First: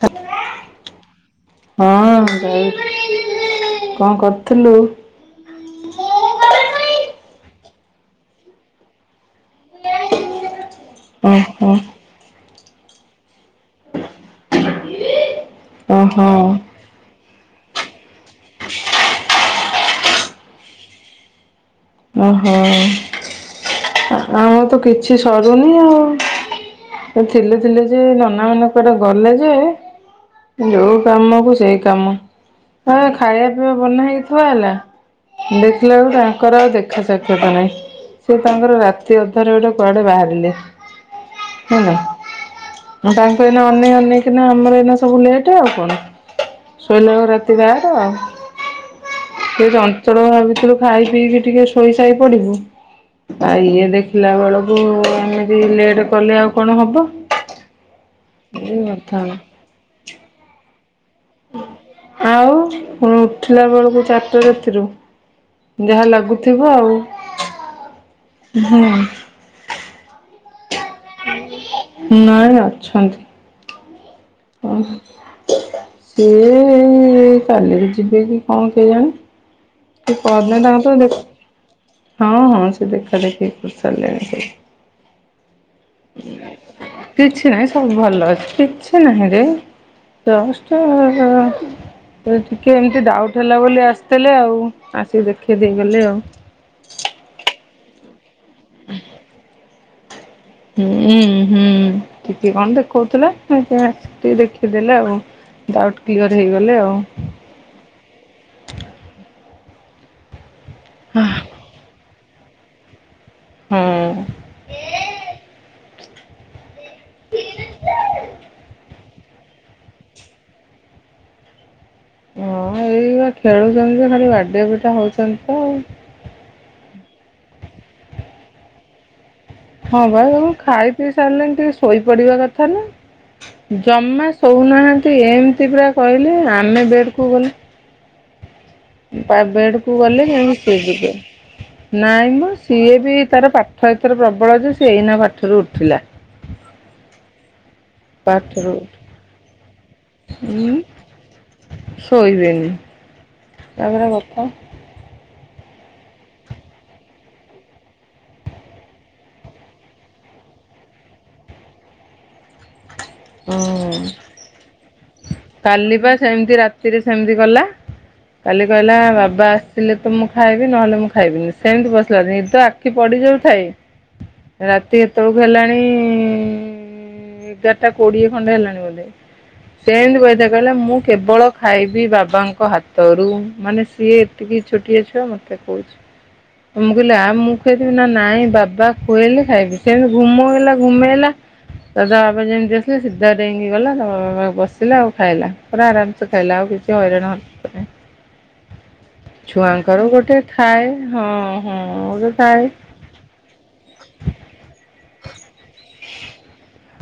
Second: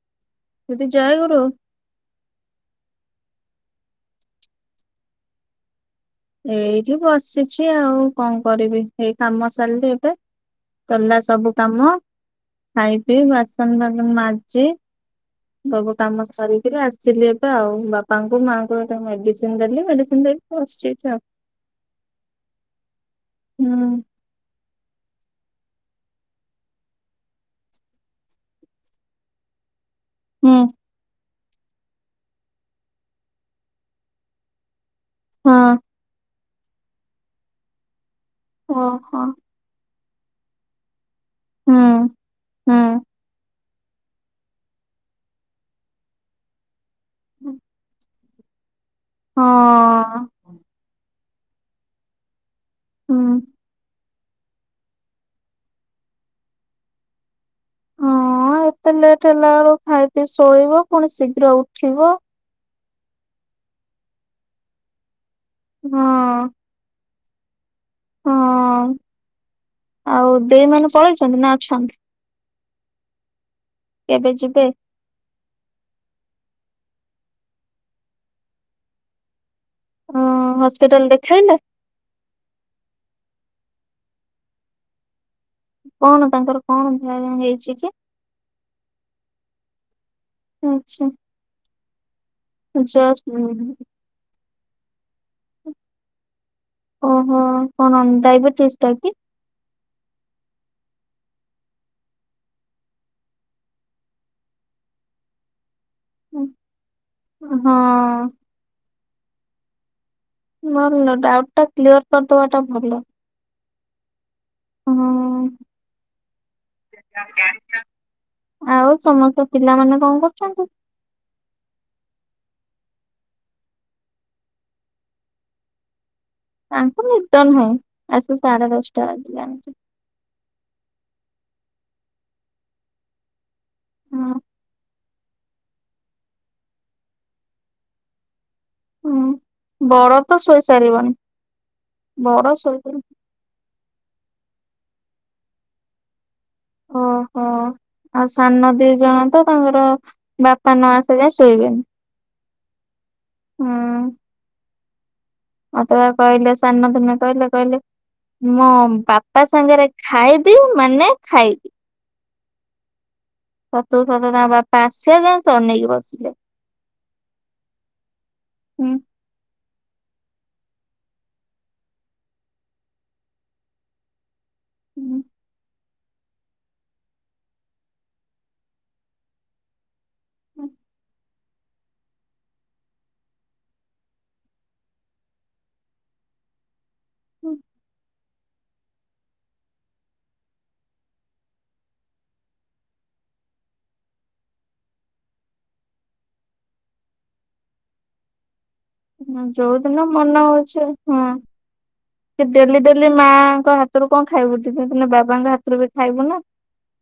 ତ ଦିଦି ଜୟ ଗୁରୁ। ହଁ ଯାଉ କଣ କରୁଥିଲୁ? ଏଇଠି ବସିଛି ଆଉ କଣ କରିବି ଏଇ କାମ ସାରିଲି ଏବେ। ସରିଲା ସବୁ ଓହୋ କାମ ଖାଇ ପିଇ ବାସନ ଫସନ ମାଜି ସବୁ କାମ ଓହୋ ସାରିକି ଆସି ସିଲି ଏଟା ଆଉ ବାପାଙ୍କୁ ମାଆଙ୍କୁ ଗେଟେ ମେଡିସିନ ଦେଲି ମେଡିସିନ ଦେଇକି ବସଚି ଏଠି ଆଉ। ଓ ହୋ। ହୁଁ। ଆମର ତ କିଛି ସରୁନି ଆଉ। ଥିଲେ ଥିଲେ ଯେ ନନା ମାନେ କୁଆଡେ ଗଲେ ଯେ ହୁଁ ଯୋଉ କାମକୁ ସେଇ କାମ ଖାଇବା ପିଇବା ବନା ହେଇକି ଥୁଆହେଲା ହେଲା। ଦେଖିଲା ବେଳକୁ ଆଙ୍କର ଆଉ ଦେଖା ସାକ୍ଷାତ ନାହିଁ ସେ ତାଙ୍କର ହଁ ରାତି ହଁ ଅଧରେ ଗୋଟେ କୁଆଡେ ବାହାରିଲେ? ହୁଁ ହୁଁ ମୁଁ ତାଙ୍କୁ ଅନେଇ ଅନେଇ କିନା ଆମର ଏଇନା ସବୁ ଲେଟେ ଆଉ କଣ। ଶୋଇଲା ବୋଳୁକୁ ରାତି ବାର ଆଉ ସେ ଚଞ୍ଚଳ ହଁ ଭାବିଥିଲୁ ଖାଇ ପିଇକି ଟିକିଏ ଶୋଇସାଇ ପଡିବୁ ହୁଁ ଆଉ ଇଏ ଦେଖେ ଖିଲା ବୋଳୁକୁ ଏମିତି ଲେଟ କଲେ ଆଉ କଣ ହବ। ହଁ ଏଇ ଏତେ କଥା ଲେଟ୍ ହେଲା ବେଳକୁ ଖାଇ ପିଇ ଶୋଇବ ପୁଣି ଶୀଘ୍ର ଉଠିବ। ଆଉ ପୁଣି ଉଠିଲା ବେଳକୁ ଚାରିଟା ରାତିରୁ ହଁ ଯାହା ଲାଗୁଥିବ ଆଉ। ହୁଁ। ହଁ ଆଉ ଦେଇ ମାନେ ପଳେଇଚନ୍ତି ନା ଅଛନ୍ତି? ନାଇଁ ଅଛନ୍ତି। କେବେ ଯିବି୍। ହଁ ସିଏ କାଲି ଯିବେ କି କଣ କେଇ ଆଣି? ସେ ହଁ ପଦେ ନା ଅଧେ ହସ୍ପିଟାଲ ଦେଖ୍ ଦେଖେଇଲେ ହଁ ହଁ ସେ ଦେଖା ଦେଖିକରି ସାରିଲେଣି ସେ। କଣ ତାଙ୍କର କଣ କିଛି ନାହିଁ ହେଇଛି କି? ସବୁ ଭଲ ଅଛି। କିଛି ସେ ନାହିଁରେ ଆଛା ଜଷ୍ଟ୍। ଟିକେ ଏମିତି ଜଷ୍ଟ ଡାଉଟ୍ ହେଲା ବୋଲି ଆସିଥିଲେ ଆଉ ଆସିକି ଦେଖେଇ ଦେଇଗଲେ ଆଉ। ଓହୋ କଣ ଡାଇବେଟିସ୍ ଟା କି? ହୁଁ ଉଁ ହୁଁ ଟିକିଏ କଣ ଦେଖେଉଥିଲା ପୁଣିଆସିକି ଟିକେ ଦେଖେଇଦେଲା ଆଉ। ଡାଉଟ୍ କ୍ଲିୟର୍ ହେଇଗଲେ ଆଉ। ହଁ। ନୋ ନୋ ହଁ। ଡାଉଟ୍ ଟା କ୍ଲିୟର କରିଦବା ଟା ଭଲ। ହଁ ହଁ। ଆଉ ସମସ୍ତ ପିଲାମାନେ କଣ କରୁଚନ୍ତି? ହଁ ଏଇ ବା ଖେଳୁଚନ୍ତି ଯେ ଖାଲି ବାଡିଆ ପିଟା ହଉଚନ୍ତି ତ ଆଉ। ତାଙ୍କୁ ନିଦ ନୁହଁ ଆସିକି ସାଢେ ଦଶଟା ବାଜି ଲାଣି। ହଁ ପା ଦେଖୁନୁ ଖାଇ ପିଇ ସାରିଲେଣି ଟିକେ ଶୋଇପଡିବା କଥା ନୁହେଁ। ଜମା ହଁ ଶୋଉନାହାନ୍ତି ଏମିତି ପ୍ରା କହିଲେ ଆମେ ବେଡକୁୁ ଗଲେ ହୁଁ ବେଡ କୁ ବଡ ଗଲେ ତ ଯାଇ ସିଏ ଯିବେ ଶୋଇସାରିବଣି ନାଇଁ ବଡ ମୁଁ ଶୋଇ ସିଏ ବି ତାର ପାଠ ଏଥର ପ୍ରବଳ ଯେ ସେ ଏଇନା ପାଠରୁ ଉଠିଲା। ଓହୋ ଆଉ ପାଠରୁ ସାନଦି ଜଣ ତ ତାଙ୍କର ବାପା ଉଁ ନ ଆସିଲେ ଶୋଇବେନେହିଁ ହୁଁ। ହଁ। ମତେ ପା କହିଲେ ସାନ କୁ ନ କହିଲେ କହିଲେ। ମୋ ବାପା ସାଙ୍ଗରେ ଖାଇବି ମାନେ ଖାଇବି। ଓ ସତକୁ ସତ ତାଙ୍କ ବାପା ଆସିବା ଯାଏ ସେ ଅନେଇକି କାଲି ପା ବସିଲେ। ସେମିତି ରାତିରେ ସେମିତି ଗଲା। କାଲି ହୁଁ କହିଲା ବାବା ଲେ ତ ମୁଁ ଖାଇବି ନହେଲେ ମୁଁ ଖାଇବିନି ସେମିତି ବସିଲା ନିଦ ଆଖି ପଡିଯାଉ ଥାଏ। ରାତି ହେତେବେଳକୁ ହେଲାଣି ଟା କୋଡିଏ ଖଣ୍ଡେ ହେଲାଣି ବୋଧେ ସେମିତି ବଇଥାଏ କହିଲା ମୁଁ କେବଳ ଖାଇବି ବାବାଙ୍କ ହାତରୁ ମାନେ ସିଏ ଏତିକି ଛୋଟିଆ ଛୁଆ ମୋତେ କହୁଚି। ମୁଁ କହିଲି ଆ ମୁଁ ଖୋଇଦେବି ନା ନା ନାଇଁ ବାବା ଖୁଏଇଲେ ଖାଇବି ସେମିତି ଘୁମେଇଲା ଘୁମେଇଲା ତା ପରେ ତା ବାବା ଯେମି ଆସିଲେ ସିଧା ଡେଇଁକି ଗଲା ତା ବାବା ପାଖେ ବସିଲା ଆଉ ଖାଇଲା ପୁରା ଆରାମସେ ଖାଇଲା ଆଉ କିଛି ହଇରାଣ ହରକତ ନାହିଁ। ଛୁଆଙ୍କର ଯାଉଦିନ ଗୋଟେ ମନ ହଉଚି ଥାଏ ହଁ। ହଁ ଗୋଟେ ସେ ଥାଏ ଡେଲି ଡେଲି ମାଆଙ୍କ ହାତରୁ କଣ ଖାଇବୁ ଦିନେ ଦିନେ ବାବାଙ୍କ ହାତରୁ ବି ଖାଇବୁ ନା।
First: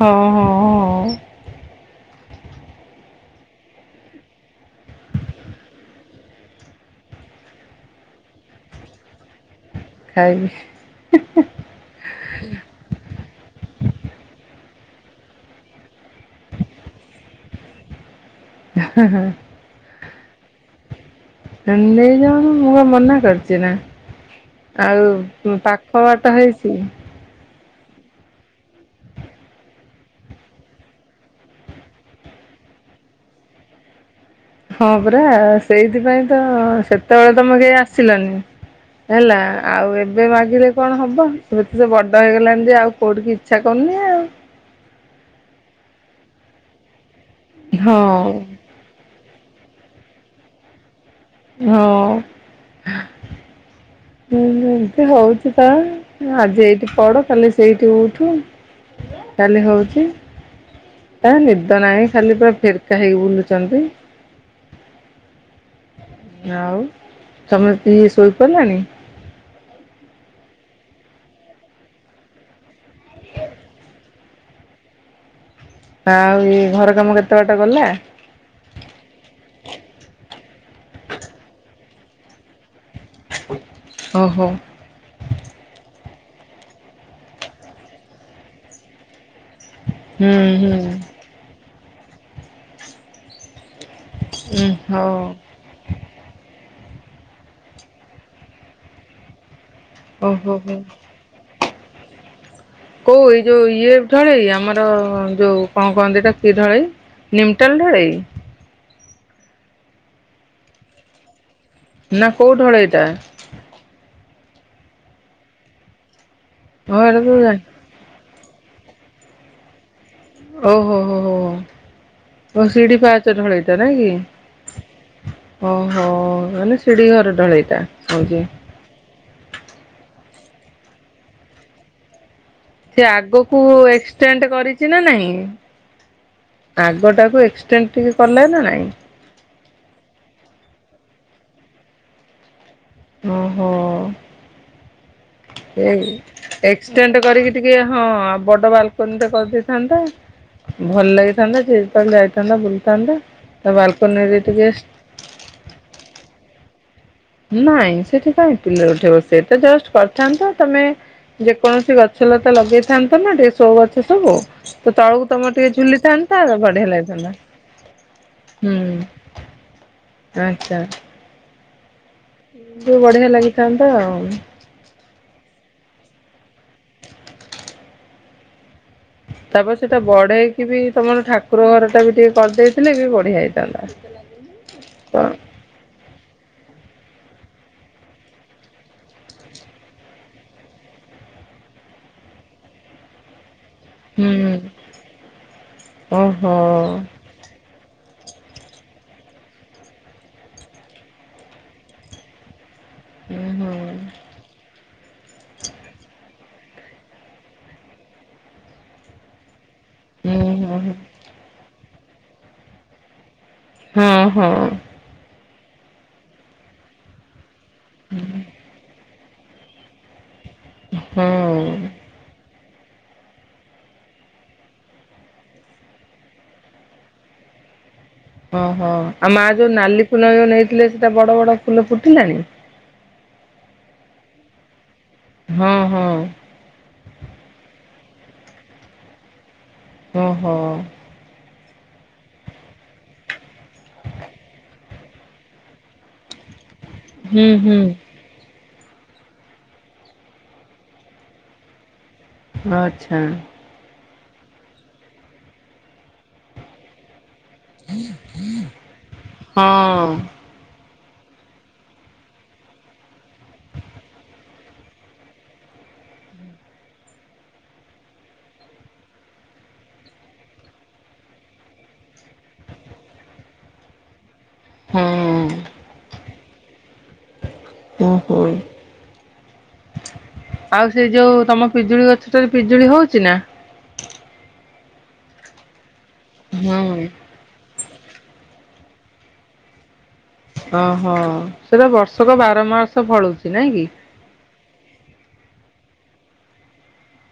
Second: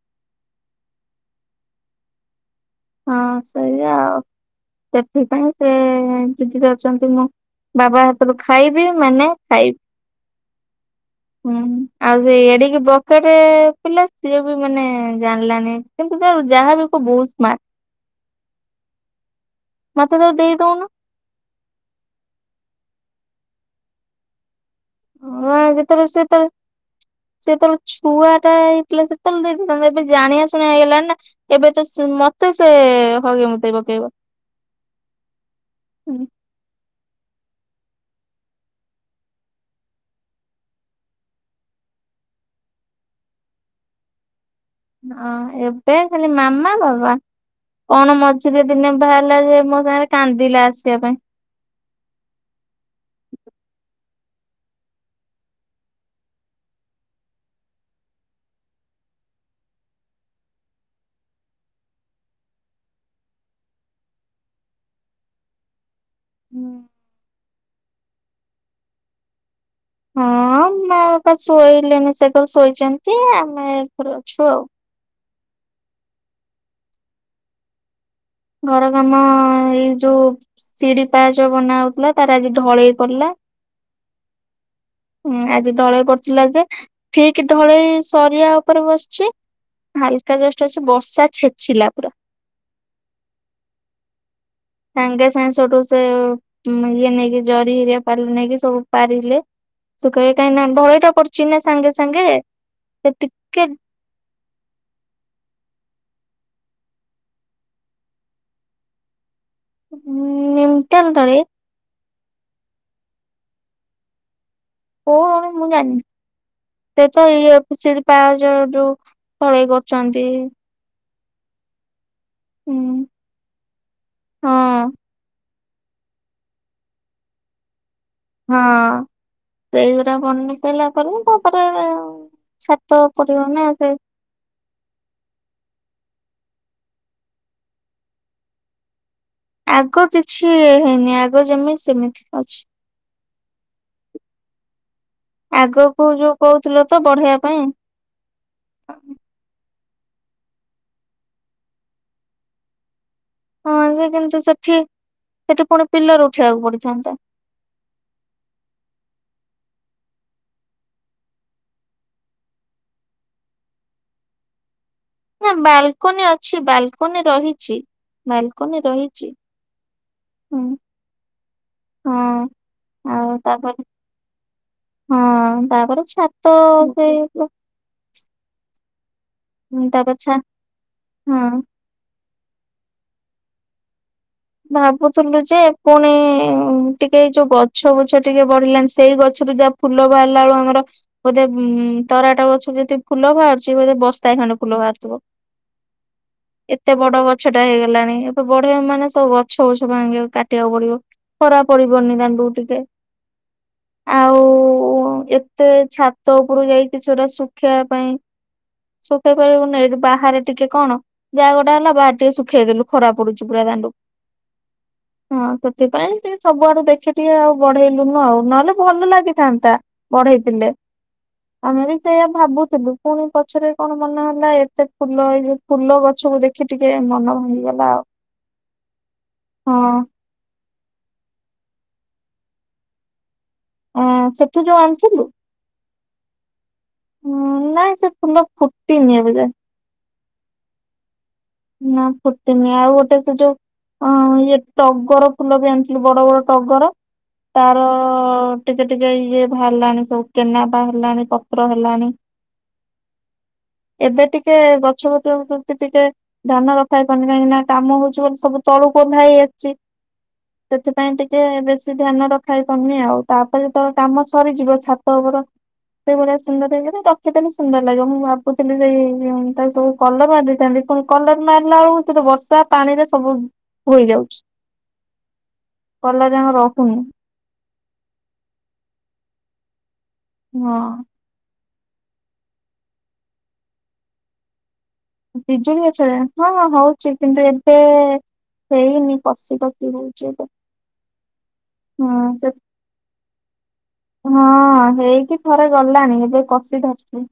ହଁ ହଁ। ହଁ ହଁ ସେଇଆ ଆଉ ସେଥିପାଇଁ ସେ ଜିଦିରେ ଅଛନ୍ତି ମୋ ବାବା ହାତରୁ ଖାଇବି ମାନେ ଖାଇବି। ଖାଇବି ହେଁ ହେଁ। ହୁଁ। ଆଉ ସେଇ ଏଡିକି ବକେଟ ପିଲା ସିଏ ବି ମାନେ ଜାଣିଲାନି କିନ୍ତୁ ତାକୁ ଯାହାବି ହ ବହୁତ ସ୍ମାର୍ଟ। ହେଁ ହେଁ। ମତେ ତାକୁ ଦେଇଦଉନୁ। ନେଇଯାଉନୁ ମୁଁ କଣ ମନା କରିଚି ନା। ଆଉ ପାଖ ବାଟ ସେତେବେଳେ ହେଇଚିକି। ସେ ଯେତେବେଳେ ଛୁଆ ଟା ହେଇଥିଲା ସେତେବେଳେ ଦେଇଥାନ୍ତୁ ଏବେ ଜାଣିଆ ଶୁଣିଆ ହେଇଗଲାଣି ନା ଏବେ ତ ସେ ମତେ ସେ ହଗେଇ ମୁତେଇ ପକେଇବ। ହଁ ପରା ସେଇଥିପାଇଁ ତ ସେତେବେଳେ ତମ କେହି ଆସିଲନି। ହେଲା ଆଉ ଏବେ ମାଗିଲେ କଣ ହବ ଏତ ସେ ବଡ ହେଇଗଲାଣି ଯେ ଆଉ କୋଉଠିକି ଇଚ୍ଛା କରୁନି ଆଉ। ହଁ ଏବେ ଖାଲି ମାମା ବାବା କଣ ହଁ। ମଝିରେ ଦିନେ ବାହାରିଲା ଯେ ମୋ ସାଙ୍ଗରେ କାନ୍ଦିଲା ଆସିବା ପାଇଁ। ହଁ। ହୁଁ ଏମିତି ହଉଚି ପା ଆଜି ଏଇଠି ପଡ କାଲି ସେଇଠି ଉଠୁ। ଖାଲି ହଉଚି। ତା ନିଦ ନାହିଁ ଖାଲି ପୁରା ଫେରକା ହେଇକି ବୁଲୁଚନ୍ତି। ଆଉ ତମେ ଦି ଶୋଇପଇଲଣି? ହଁ ମା ବାପା ଶୋଇଲେନି ସେ ଘରେ ଶୋଇଚନ୍ତି ଆମେ ଏ ଘରେ ଅଛୁ ଆଉ। ଆଉ ଏ ଘର କାମ କେତେ ବାଟ ଗଲା? ଘର କାମ ଏଇ ଯୋଉ ସିଡି ପାହଚ ବନା ହଉଥିଲା ତାର ଆଜି ଢଳେଇ ପଡଲା। ଓହୋ। ହୁଁ ଆଜି ଢଳେଇ ପଡିଥିଲା ଯେ ଠିକ ଢଳେଇ ସରିିବା ଉପରେ ବସିଚି ହୁଁ ହାଲୁକା ଜଷ୍ଟ ହୁଁ ଆସି ବର୍ଷା ଛେଚିଲା। ପୁରା ହୁଁ। ସାଙ୍ଗେ ସାଙ୍ଗେ ସେଠୁ ସେ ମ୍ ଇଏ ନେଇକି ଜରି ହେରିକା ପାଲ ନେଇକି ସବୁ ପାରିଲେ ସୁକେଇ କାହିଁ ଓହୋ ନା ହୋ। ଢ଼ଳେଇ ଟା ପଡିଚି ନା ସାଙ୍ଗେ ସାଙ୍ଗେ ସେ କୋଉ ଏଇ ଯୋଉ ଟିକେ ଇଏ ଢଳେଇ ଆମର ଯୋଉ କଣ କହନ୍ତି ଏଟା କି ଢଳେଇ ନିମ୍ଟାଲ ଢଳେଇ? ହୁଁ ନିମ୍ଟାଲ ଢଳେଇ ନା କୋଉ ଢଳେଇ ଏଟା? କୋଉ କଣ ମୁଁ ଜାଣିନି ହଁ ସେ ଏଟା ତ ଇଏ ଜାଣି ପି ସି ଡି ପା ଜ ଯୋଉ ଢଳେଇ କରୁଛନ୍ତି। ଓ ହୋ ହୋ ହୋ। ଓ ହୁଁ ସିଡ଼ି ପାହଚ ଢଳେଇଟା ନା କି? ହଁ ଓହୋ ମାନେ ସିଡ଼ି ଘର ଢଳେଇଟା ହଉଛି? ହଁ ସେଇଗୁରା ବାଣୀସାରିଲା ପରେ ତାପରେ ଛା ସେ ଆଗକୁ ଏସ୍ କ୍ସଟାଣ୍ଡ କରିଛି ନା ନାଇଁ ଆଗଟାକୁ ଏକ୍ସଟେଣ୍ଡ ଟିକେ କଲା ନା ନାଇଁ? ଆଗ କିଛି ହେଇନି ଆଗ ଯେମିତି ସେମିତି ଅଛି। ଓହୋ ଏ ଆଗକୁ ଯୋଉ କହୁଥିଲ ତ ଏକ୍ସଟେଣ୍ଡ ବଢେଇବା କରିକି ପାଇଁ ଟିକେ ହଁ ବଡ ବାଲକୋନୀ ଟେ କରିଦେଇଥାନ୍ତ। ଭଲ ଲାଗିଥାନ୍ତା ସେ ଯେତେବେଳେ ଯାଇଥାନ୍ତା ବୁଲିଥାନ୍ତା। ତା ହଁ ଯେ ବାଲକୋନିରେ କିନ୍ତୁ ଟିକେ ସେଠି ସେଠି ପୁଣି ପିଲର ଉଠେଇବାକୁ ପଡ଼ିଥାନ୍ତା। ନାଇଁ ସେଠି କାଇଁ ପିଲର ଉଠେଇବ ସେଟା ଜଷ୍ଟ କରିଥାନ୍ତ ତମେ ଯେକୌଣସି ଗଛ ଲତା ଲଗେଇଥାନ୍ତ ନା ଢେ ଶୋ ଗଛ ସବୁ ତ ତଳକୁ ନା ତମର ଟିକେ ବାଲକୋନି ଝୁଲିଥାନ୍ତା ଅଛି ବଢ଼ିଆ ବାଲକୋନି ଲାଗିଥାନ୍ତା। ରହିଛି ବାଲକୋନି ରହିଛି ହୁଁ। ହୁଁ। ଆଚ୍ଛା। ହଁ ଯୋଉ ବଢିଆ ଆଉ ଲାଗିଥାନ୍ତା ତାପରେ ଆଉ। ହଁ ତାପରେ ଛାତ ସେଇ ତାପରେ ସେଟା ବଢ଼େଇକି ବି ତମର ହଁ। ଠାକୁର ଘର ଟା ବି ଟିକେ କରିଦେଇଥିଲେ ବି ବଢ଼ିଆ ହେଇଥାନ୍ତା। ତ ଭାବୁଥୁଲୁ ଯେ ପୁଣି ଉୁଁ ଟିକେ ଏଇ ଯୋଉ ଗଛ ର୍ବୁଛ ଟିକେ ବଢ଼ିଲାଣି ସେଇ ଗଛରୁ ଯା ଫୁଲ ବାହାଲା ଏଳୁ ଆମର ବୋଧେ ତରାଟ ଗଛ ଯଦି ଫୁଲ ବାହାରୁ ଚ଼ି ବୋଧେ ବସ୍ତାଏ ହୁଁ ଖଣ୍ଡେ ଫୁଲ ବାହାରୁଥିବ। ଓହୋ। ଏତେ ବଡ଼ ଗ ଛଟା ହେଇଗଲାଣି ଆକୁ ବଢ଼େଇଆ ମାନେ ସ୍ ତ ଗଛ ବୁଛ ଭାଙ୍ଗିଆକୁ କାଟିଆକୁ ପଡ଼ିବ ଖରା ପରିବନି ଦାଣ୍ଡକୁ ଟିକେ। ହୁଁ ହୁଁ। ଆଉ ଏତେ ଛାତ ଉପରୁ ଯାଇକି ଶେଗୁଡ଼ା ଶୁଖେଇଆ ପାଇଁ ଶୁଖେଇ ପାରିବୁନି ଏଠି ଉଁ ବାହାରେ ଟିକେ ହୁଁ କଣ ଯା ଗୋଟେ ହେଲା ବାହାରେ ଟିକେ ଶୁଖେଇଦେଲୁ ଖରା ପଡ଼ୁଚି ପୁରା ଦାଣ୍ଡୁ ହୁଁ ହଁ। ହଁ ସେଥିପାଇଁ ଟିକେ ସବୁଆଡ଼ୁ ଦେଖି ଟିକେ ଆଉ ବଢ଼େଇଲୁନୁ ଆଉ ନହେଲେ ଭଲ ଲାଗିଥାନ୍ତା। ବଢ଼େଇଥିଲେ ଆମେ ହଁ। ବି ସେ ସେୟା ଭାବୁଥୁଲୁ ପୁଣି ପଛରେ କଣ ମନ ହେଲା ଏତେ ଫୁଲ ହେଇ ଫୁଲ ଗଛକୁ ଦେଖ୍ ଖି ଟିକେ ମନ ଭାଙ୍ଗିଗଲା ଆଉ। ଅହୋ ଆଉ ମାଆ ଯୋଉ ହଁ ନାଲି ଫୁଲ ଏଉ ନେଇଥିଲେ ସେଟା ବଡ଼ ବଡ଼ ଫୁଲ ଫୁଟିଲାଣି? ଆଁ ସେଠୁ ଯୋଉ ଆଣିଥିଲୁ? ହୁଁ ହୁଁ। ଉୁଁ ନାଇଁ ସେ ଫୁଲ ଫୁଟିନି ଏବେ ଯାଏ। ଓ ହୋ। ନା ଫୁଟିନି ଆଉ ଗୋଟେ ସେ ଯୋଉ ହଁ ଇଏ ଟଗର ଫୁଲ ବି ଆଣିଥିଲି ବଡ଼ ବଡ଼ ଟଗର ହୁଁ ହୁଁ ତାର ଟିକେ ଟିକେ ଇଏ ବାହାରିଲାଣି ସବୁ କେନା ବାହାରିଲାଣି ପତ୍ର ହେଲାଣି। ଅଚ୍ଛା। ଏବେ ଟିକେ ଗଛ ପତ୍ର ପ୍ରତି ଟିକେ ଧ୍ୟ୍ୟାନ ରଖା ହେଇ ପାରୁନି କାହିଁକି ନା କାମ ହଉଚ଼ି ବୋଲି ସବୁ ତଳୁକୁ ଓଲ୍ହା ହେଇ ଆସଚି। ହଁ ସେଥିପାଇଁ ଟିକେ ବେଶୀ ଧ୍ୟାନ ରଖା ହେଇପାରୁନି ଆଉ ତାପରେ ତଳ କାମ ସରିଯିବ ଛାତ ଓପର ସେଇ ଭଳିଆ ସୁନ୍ଦର ହେଇଗଲେ ରଖିଦେମି ସୁନ୍ଦର ଲାଗିବ ମୁଁ ଭାବୁଥିଲି ସେଇ ତାକୁ କବୁ କଲର ମାରି ଦେଇଥାନ୍ତି ପୁଣି କଲର ମାରିଲା ଅଳୁ ତତେ ବର୍ଷା ପାଣିରେ ସବୁ ହୋଇଯାଉଛି। ହଁ। କଲର ଯାଙ୍କ ରହୁନି। ଓହୋଇ ହଁ। ଆଉ ସେ ଯୋଉ ତମ ପିଜୁଳି ଗଛଟାରେ ପିଜୁଳି ହଉଚି ନାଁ? ପିଜୁଳି ଗଛରେ ହଁ ହୁଁ ହଉଚି କିନ୍ତୁ ଏ ତେ ହେଇନି କଷି କଷି ହଉଚି ଏବେ। ଅହ ସେ ତ ହଁ ବର୍ଷକ ସେ ବାରମାସ ଫଳୁଚି, ନାଇଁ କି? ହଁ ହେଇକି ଥରେ ଗଲାଣି ଏବେ କଷି ଧରଚି।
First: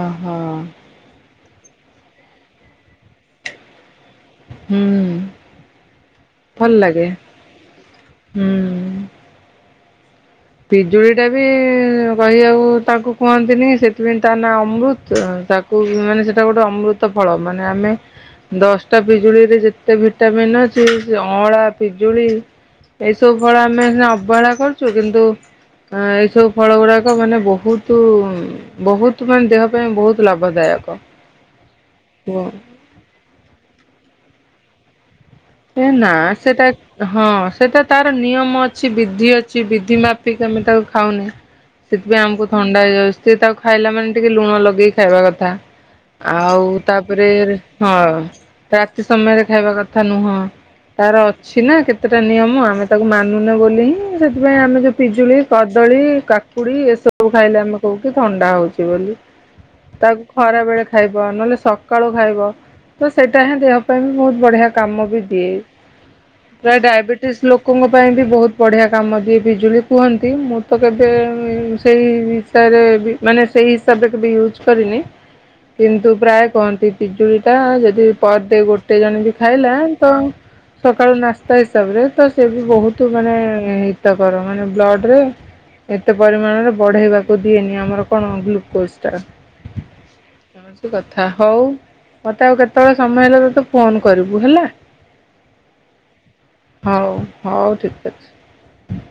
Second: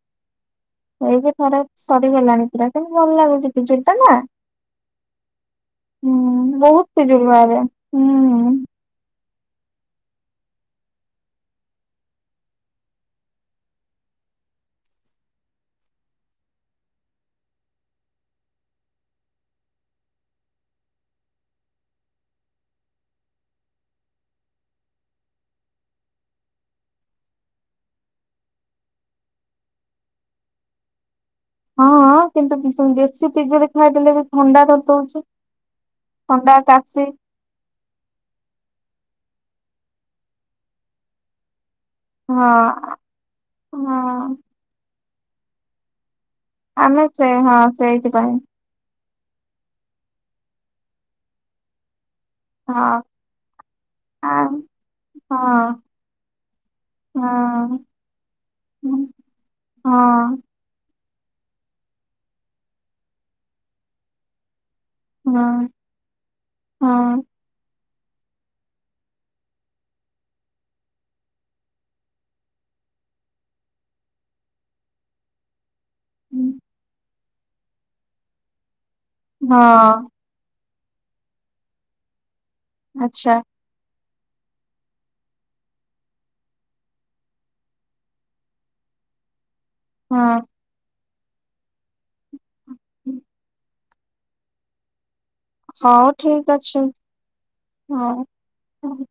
ଅହ। ଏଇ ଯେ ଥରେ ସରିଗଲାଣି ପୁରା କିନ୍ତୁ ଭଲ ଲାଗୁଚି ପିଜୁଳିଟା ନା। ହୁଁ ହୁଁ ଭଲ ବହୁତ୍ ଲାଗେ ପିଜୁଳି ବାହାରେ ହୁଁ। ହୁଁ। ପିଜୁଳିଟା ବି କହିବାକୁ ତାକୁ କୁହନ୍ତିନି ସେଥିପାଇଁ ତା ନାଁ ଅମୃତ ତା କୁ ବି ମାନେ ସେଟା ଗୋଟେ ଅମୃତ ଫଳ ମାନେ ଆମେ ଦଶଟା ପିଜୁଳିରେ ଯେତେ ଭିଟାମିନ୍ ଅଛି ସେ ଅଁଳା, ପିଜୁଳି ଏଗ ସବୁ ଫଳ ଆମେ ହିନା ଅବହେଳା କରୁଚୁ କିନ୍ତୁ ଅଁ ଏଇ ସବୁ ଫଳ ଗୁଡ଼ାକ ମାନେ ବହୁତୁ ବହୁତ ମାନେ ଦେହ ପାଇଁ ବହୁତ ଲାଭଦାୟକ। ହଁ ହଁ କିନ୍ତୁ ପି ବେଶୀ ପିଜୁଳି ଖାଇଦେଲେ ବି ଥଣ୍ଡା ଧର ଦଉଛି। ଏଁ ନାଁ ସେଟା ହଁ ସେଟା ତାର ନିୟମ ଅଛି ବିଧି ଅଛି ବିଧି ମାପିକି ଆମେ ତାକୁ ଖାଉନେ। ସେଥିପାଇଁ ହଁ ଆମକୁ ଥଣ୍ଡା ହେଇଯାଉ ସିଏ ତାକୁ ଖାଇଲା ମାନେ ଟିକେ ହଁ ଲୁଣ ଲଗେଇ ଖାଇବା କଥା। ଆଉ ଆମେ ସେ ତାପରେ ହଁ। ସେଇଥିପାଇଁ ରାତି ସମୟରେ ଖାଇବା କଥା ନୁହଁ ତାର ଅଛି ନାଁ କେତେଟା ନିୟ ମ ଆମେ ହଁ ତାକୁ ମାନୁନେ ବୋଲି ହିଁ ଆ ସେଥିପାଇଁ ଆମେ ଯୋଉ ପିଜୁଳି ହଁ କଦଳୀ କାକୁଡ଼ି ଏସ ହଁ ତୁ ଖାଇଲେ ଆମେ କହୁ କି ଥଣ୍ଡା ହଉଚି ବୋଲି ତାକୁ ହଁ ଖରା ବେଳେ ଖାଇବ ନହେଲେ ସକାଳୁ ଖାଇବ ତ ସେଇଟା ହିଁ ଦେହ ପାଇଁ ବି ବହୁତ ବଢ଼ିଆ କାମ ବି ଇଏ ହଁ ପ୍ରାୟ ହଁ। ଡାଇବେଟିସ୍ ଲୋ କଙ୍କ ପାଇଁ ବି ବହୁତ ବଢ଼ିଆ କାମ ଦିଏ ବିଜୁଳି କୁହନ୍ତି ମୁଁ ତ କେବେ ଇ ସେଇ ତାଇରେ ବି ମାନେ ସେଇ ହିସାବରେ କେବେ ୟୁଜ୍ କରିନି। କିନ୍ତୁ ପ୍ରାୟ କହନ୍ତି ପିଜୁଳିଟା ଯଦି ପର ଡେ ଗୋଟେ ଜଣ ବି ଖାଇଲା ହଁ ତ ସକାଳୁ ନାସ୍ତା ହିସାବରେ ତ ସେ ବି ବହୁତ ଆଚ୍ଛା ମାନେ ତକର ମାନେ ବ୍ଲଡ଼୍ ରେ ଏତେ ପରିମାଣରେ ବଢ଼େଇବାକୁ ଦିଏନି ଆମର କଣ ଗ୍ଲୁକୋଜ ଟା। ହଁ। କୌଣସି କଥା ହଉ ମତେ ଆଉ କେତଳେ ସମୟ ହେଲା ତତେ ଫୋନ୍ କରିବୁ ହେଲା। ହଉ ଠିକ୍ ଅଛି ହଉ ହଉ ଠିକ୍ ଅଛି। ହଁ।